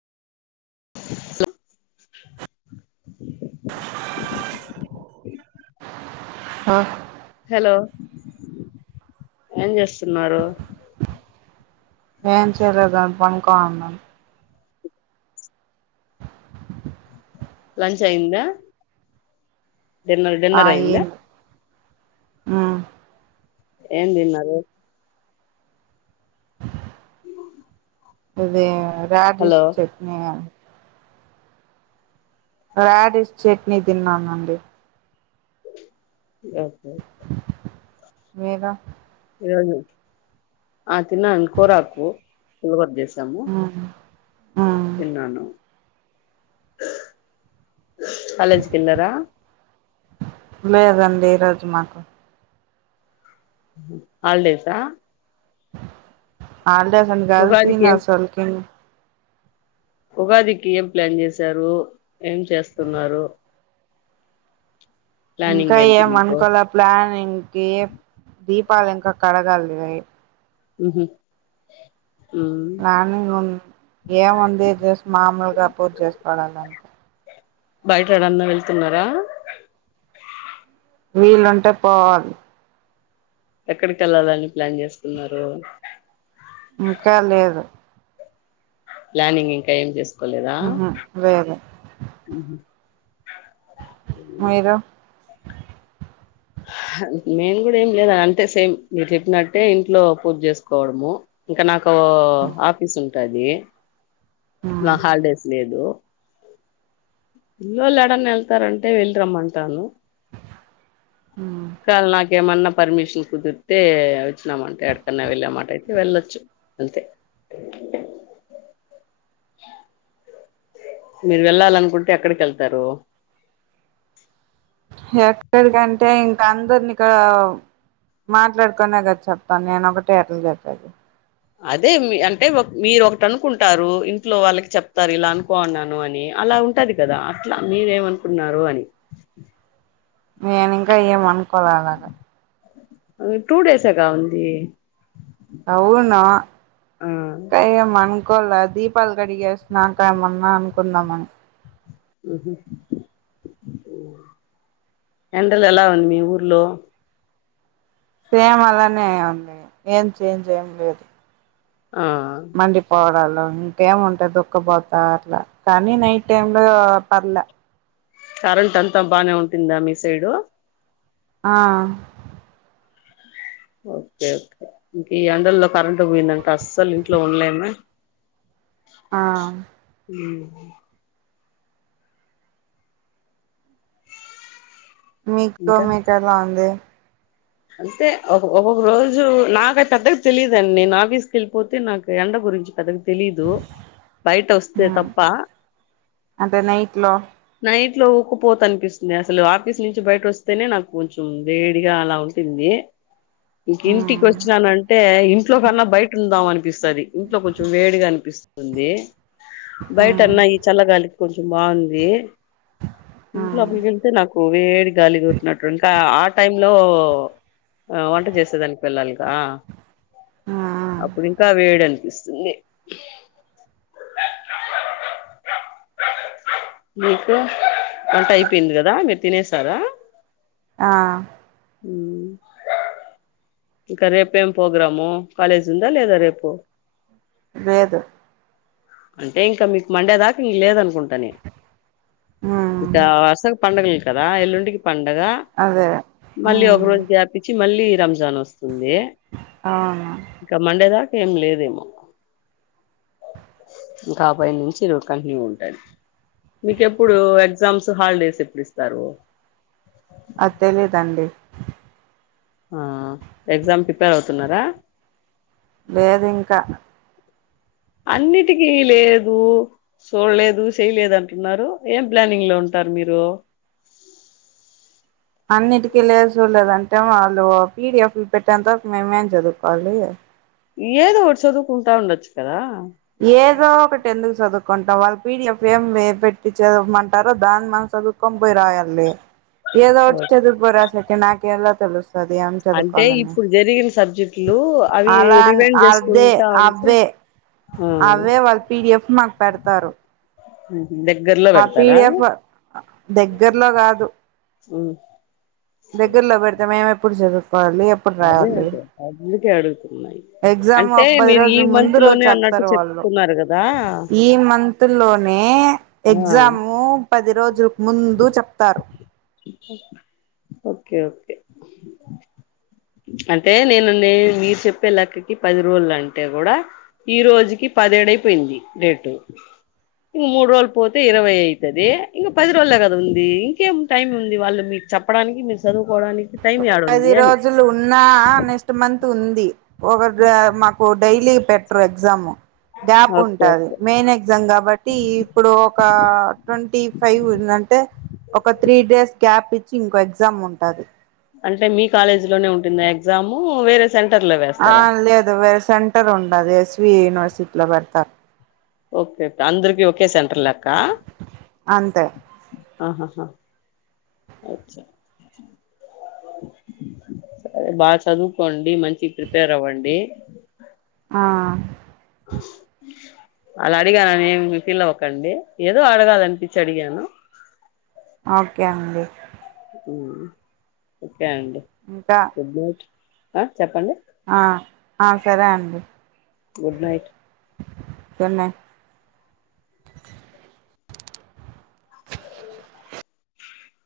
[inaudible] ఆ హలో ఏం చేస్తున్నారు ఏం చేయలేదండి పండుకొని ఉన్నాను లంచ్ అయ్యిందా డిన్నర్ డిన్నర్ అయిందా ఏంది ఆ ఏం తిన్నారు ఇది hello radish chutney radish chutney తిన్నానండి ఒకే ఒకే మీరు ఇ రోజు ఆ తిన్నానండి కోరకు పులిహార చేసుకునీ ఆ తిన్నాను కాలేజ్ కి వెళ్ళారా లేదండి ఈరోజు మాకు హల్డేసా హాలిడేస్ అని కాదు ఉగాదికి ఏం సీనియర్స్ వాళ్ళకి ఉగాదికి ఏం ప్లాన్ చేసారు ఏం చేస్తున్నారు ఇంకా ప్లానింగ్ ఏంటి ఏం మీకు అనుకోల ప్లాన్ ఇంక దీ దీపాలు ఇంకా కడగాలి ఉహు ఉమ్ ప్లానింగ్ ఏముంది జస్ట్ మామూలుగా పూజ చేసుకోడాలింతే బయటడన్నా వెళ్తున్నారా వీలుంటే పోవాలి ఎక్కడికి వెళ్ళాలని ప్లాన్ చేసుకున్నారు ఇంకా లేదు ప్లానింగ్ ఇంకా ఏం చేసుకోలేదా లేదు ఉహు మీరు [inaudible] మేము కూడా ఏం లేదు అంతే సేమ్ మీరు చెప్పినట్టే ఇంట్లో పూజ చేసుకోవడము ఇంక నాకు కు ఆఫీస్ ఉంటాది నా హాలిడేస్ లేదు పిల్లొల్లు ఏడన్నా వెళ్తారంటే వెళ్ళిరమ్మంటాను కల్ నాకు ఏమన్న పర్మిషన్ కుదిరితే వచ్చినామాట ఎక్కడకన్నా వెళ్ళమాట అయితే వెళ్ళొచ్చు వెళ్తే మీరు వెళ్ళాలనుకుంటే ఎక్కడికి వెళ్తారు ఎక్కడికంటే ఈ అందరిని ఇక్కడ మాట్లాడుకునే కదా చెపను నేను ఒకటే ఎట్ల చెప్పేది అదే మీ అంటే మీరు ఒకటి అనుకుంటారు ఇంట్లో వాళ్ళకి చెప్తారు ఇలా అనుకోన్నాను అని అలా ఉంటది కదా అట్లా మీరేమనుకున్నారు అని మేము ఇంకా ఏం అనుకోల అలాగ టుడేస్ ఎగా ఉంది అవును ఆ కానీ ఏం కొల్లా దీపాలు కడిగేసినాక ఏమన్నా అనుకున్నామ్ మనం. ఉహు. ఎండలు ఎలా ఉంది మీ ఊర్లో. సేమ్ అలానే ఉంది ఏం చేంజ్ ఏం లేదు. ఆ అంటి పౌడర్ ఇంకేముంటది ఉక్కపోతా అట్లా కానీ నైట్ టైమ్ లో పర్ల కరెంట్ అంతా బానే ఉంట్టిందా మీ సైడు. ఆ. ఓకే ఓకే ఇంక ఈ ఎండల్లో కరెంట్ పోయిందంటే అస్సలు ఇంట్లో ఉండలేమే. ఆ. మీకు ఇంకా మీకేల ఉంది. అంతే ఒ ఒక్కొక్క రోజు నాక అయి పెద్ద తెలియదుండి నేను ఆఫీస్ క వెళ్ళిపోతే నాకు ఎండ గురించి పెద్దగ తెలీదు బయట వస్తే తప్ప. నైట్లో. ఇంట్లో లో ఉక్కుపోత అనిపిస్తుంది అసలు ఆఫీస్ నుంచి బయట వస్తేనే నాకు కొంచెం వేడిగా అలా ఉన్ తింది ఇంక ఇంటికి ఉమ్ వచ్చినానంటే, ఇంట్లో కన్నా బయట ఉందాం అనిపిస్తది, ఇంట్లో కొంచెం వేడిగా అనిపిస్ ఉంది బయట ఉమ్ అన్నా ఈ చల్లగాలికి కొంచెం బావుంది ఇంటి ఉమ్ లోపల్ కెళ్తే నాకు వేడి గాలి గోట్నట్టు ఉంటా ఆ టైం లో ఆ వంట చేసేదానికి వెళ్ళలిగా ఆ ఉమ్ అప్పుడు ఇంకా వేడి ఆన్ పిస్తుంది. మీకు. వంట అయిపోయింది కదా మీరు తినేసారా. ఆ ఉమ్ ఇంకా రేపు ఎమ్ ప్రొగ్రాము కాలేజ్ ఉందా లేదా రేపు. లేదు. అంటే ఇంకా మీకు మండే దాకా ఇంగ లేదన్ కుంట ని ఉమ్ ఇక వర్సగ పండగలు కదా ఎల్లుండికి పండగ అదే మళ్ళీ ఒక ఉమ్ రోజు గ్యాప్ ఇచ్చి మళ్ళీ రంజాన్ వస్ ంది అవును ఇంకా మండే దాకా ఏం లేదేమో. ఇంకా పై నుంచి కంటిన్యూ ఉంటాయి మీకేప్పుడు ఎగ్జామ్స్ హాలిడేస్ ఎప్పుడు ఇస్తారు. అది తెలిదండి. ఆ ఎగ్జామ్ ప్రిపేర్ అవుతున్నారా. లేదు ఇంకా. అన్నిటికీ లేదు చూడలేదు చేయలేదు అంటున్నారు ఏం ప్లానింగ్ లో ఉంటా. టారు మీరు. అన్నింటి లేదు సూలేదంటే వాళ్ళు పీడిఎఫ్ లు పెట్టేంత వరకు మేమేం చదువుకోవాలి. ఏదో ఒటి సదువుకుంటా ఉండొచ్చు కదా. ఏదో ఒకటి ఎందుకు చదువుకుంటావ్ వాళ్ పీడి య ఫ్ ఏం ఎ పెట్టి చదవమంటారో దాని మన చదువుకొని బోయ్ రాయాల్లే. ఏదో ఒకటి చదు పో రాసకి నాకు ఎలా తెలుస్ అంటే ఇప్పుడు జరిగిన సబ్జెక్టులు, అవి అలా అని రివైన్ అదే చేసుకుంటా ఉంటే. అవే ఆ అవే వాళ్ళు పిడిఎఫ్ మాకు పెడతారు. ఓహో దగ్గర్లో ఆ పెడతారా పీడిఎఫ్ దగ్గరలో కాదు ఉ దగ్గరలో పెడితే మేము ఎప్పుడు చదువుతా అదే అదే అకడుకున్నాయి ఎగ్జామ్ ఒక పది రోజుల ముందు రోజు అన్నట్టు చేస్తారు వాళ్ళు చెప్తున్నారు కదా ఈ మంత్ లోనే ఆ! ఎగ్జాము పది రోజులు ముందు చెప్తారు ఓకే ఓకే అంటే నేను న మీరు చెప్పే లెక్కకి పది రోజులు అంటే కూడా ఈ రోజుకి పది ఏడ్ అయిపోయింది డేటు ఇక మూడు రోజులు పోతే ఇరవై అవుతుది ఇంకా పది వళ్ళ కదా ఉంది ఇంకేం టైం ఉంది వాళ్ళు మీకు చెప్పడానికి మీరు చదువు పది రోజులు ఉన్నా నెక్స్ట్ మంత్ ఉంది ఒక మాకు డైలీ పెట్టరు ఎగ్జాము గ్యాప్ ఓకే. ఉంటది ఓకే. మెయిన్ ఎగ్జామ్ కాబట్టి ఇప్పుడు ఒక ట్వంటీ ఫైవ్ ఉ అంటే ఒక త్రీ డేస్ గ్యాప్ ఇచ్చి ఇంకో ఎగ్జామ్ ఉంటంది అంటే మీ కాలేజీ లోనే ఉంటుంది ఎగ్జామ్ వేరే సెంటర్‌లో ఆ వేస్తారా? లేదు వేరే సెంటర్ ఉండదు ఎస్వి యూనివర్సిటీ లో పెడతారు ఓకే అందరికి ఓకే సెంటర్లక్క అంతే ఆహాహా సరే బాగా చదువుకోండి మంచి ప్రిపేర్ అవ్వండి ఆ అళ్లా అడిగానుని ఏమి మీ ఫీల్ అవ్వకండి ఏదో అడగాల అనిపించి అడిగాను ఓకే అండి ఒకే అండి ఇంకా గుడ్ నైట్ చెప్పండి ఆ ఆ సరే అండి గుడ్ నైట్ గుడ్ నైట్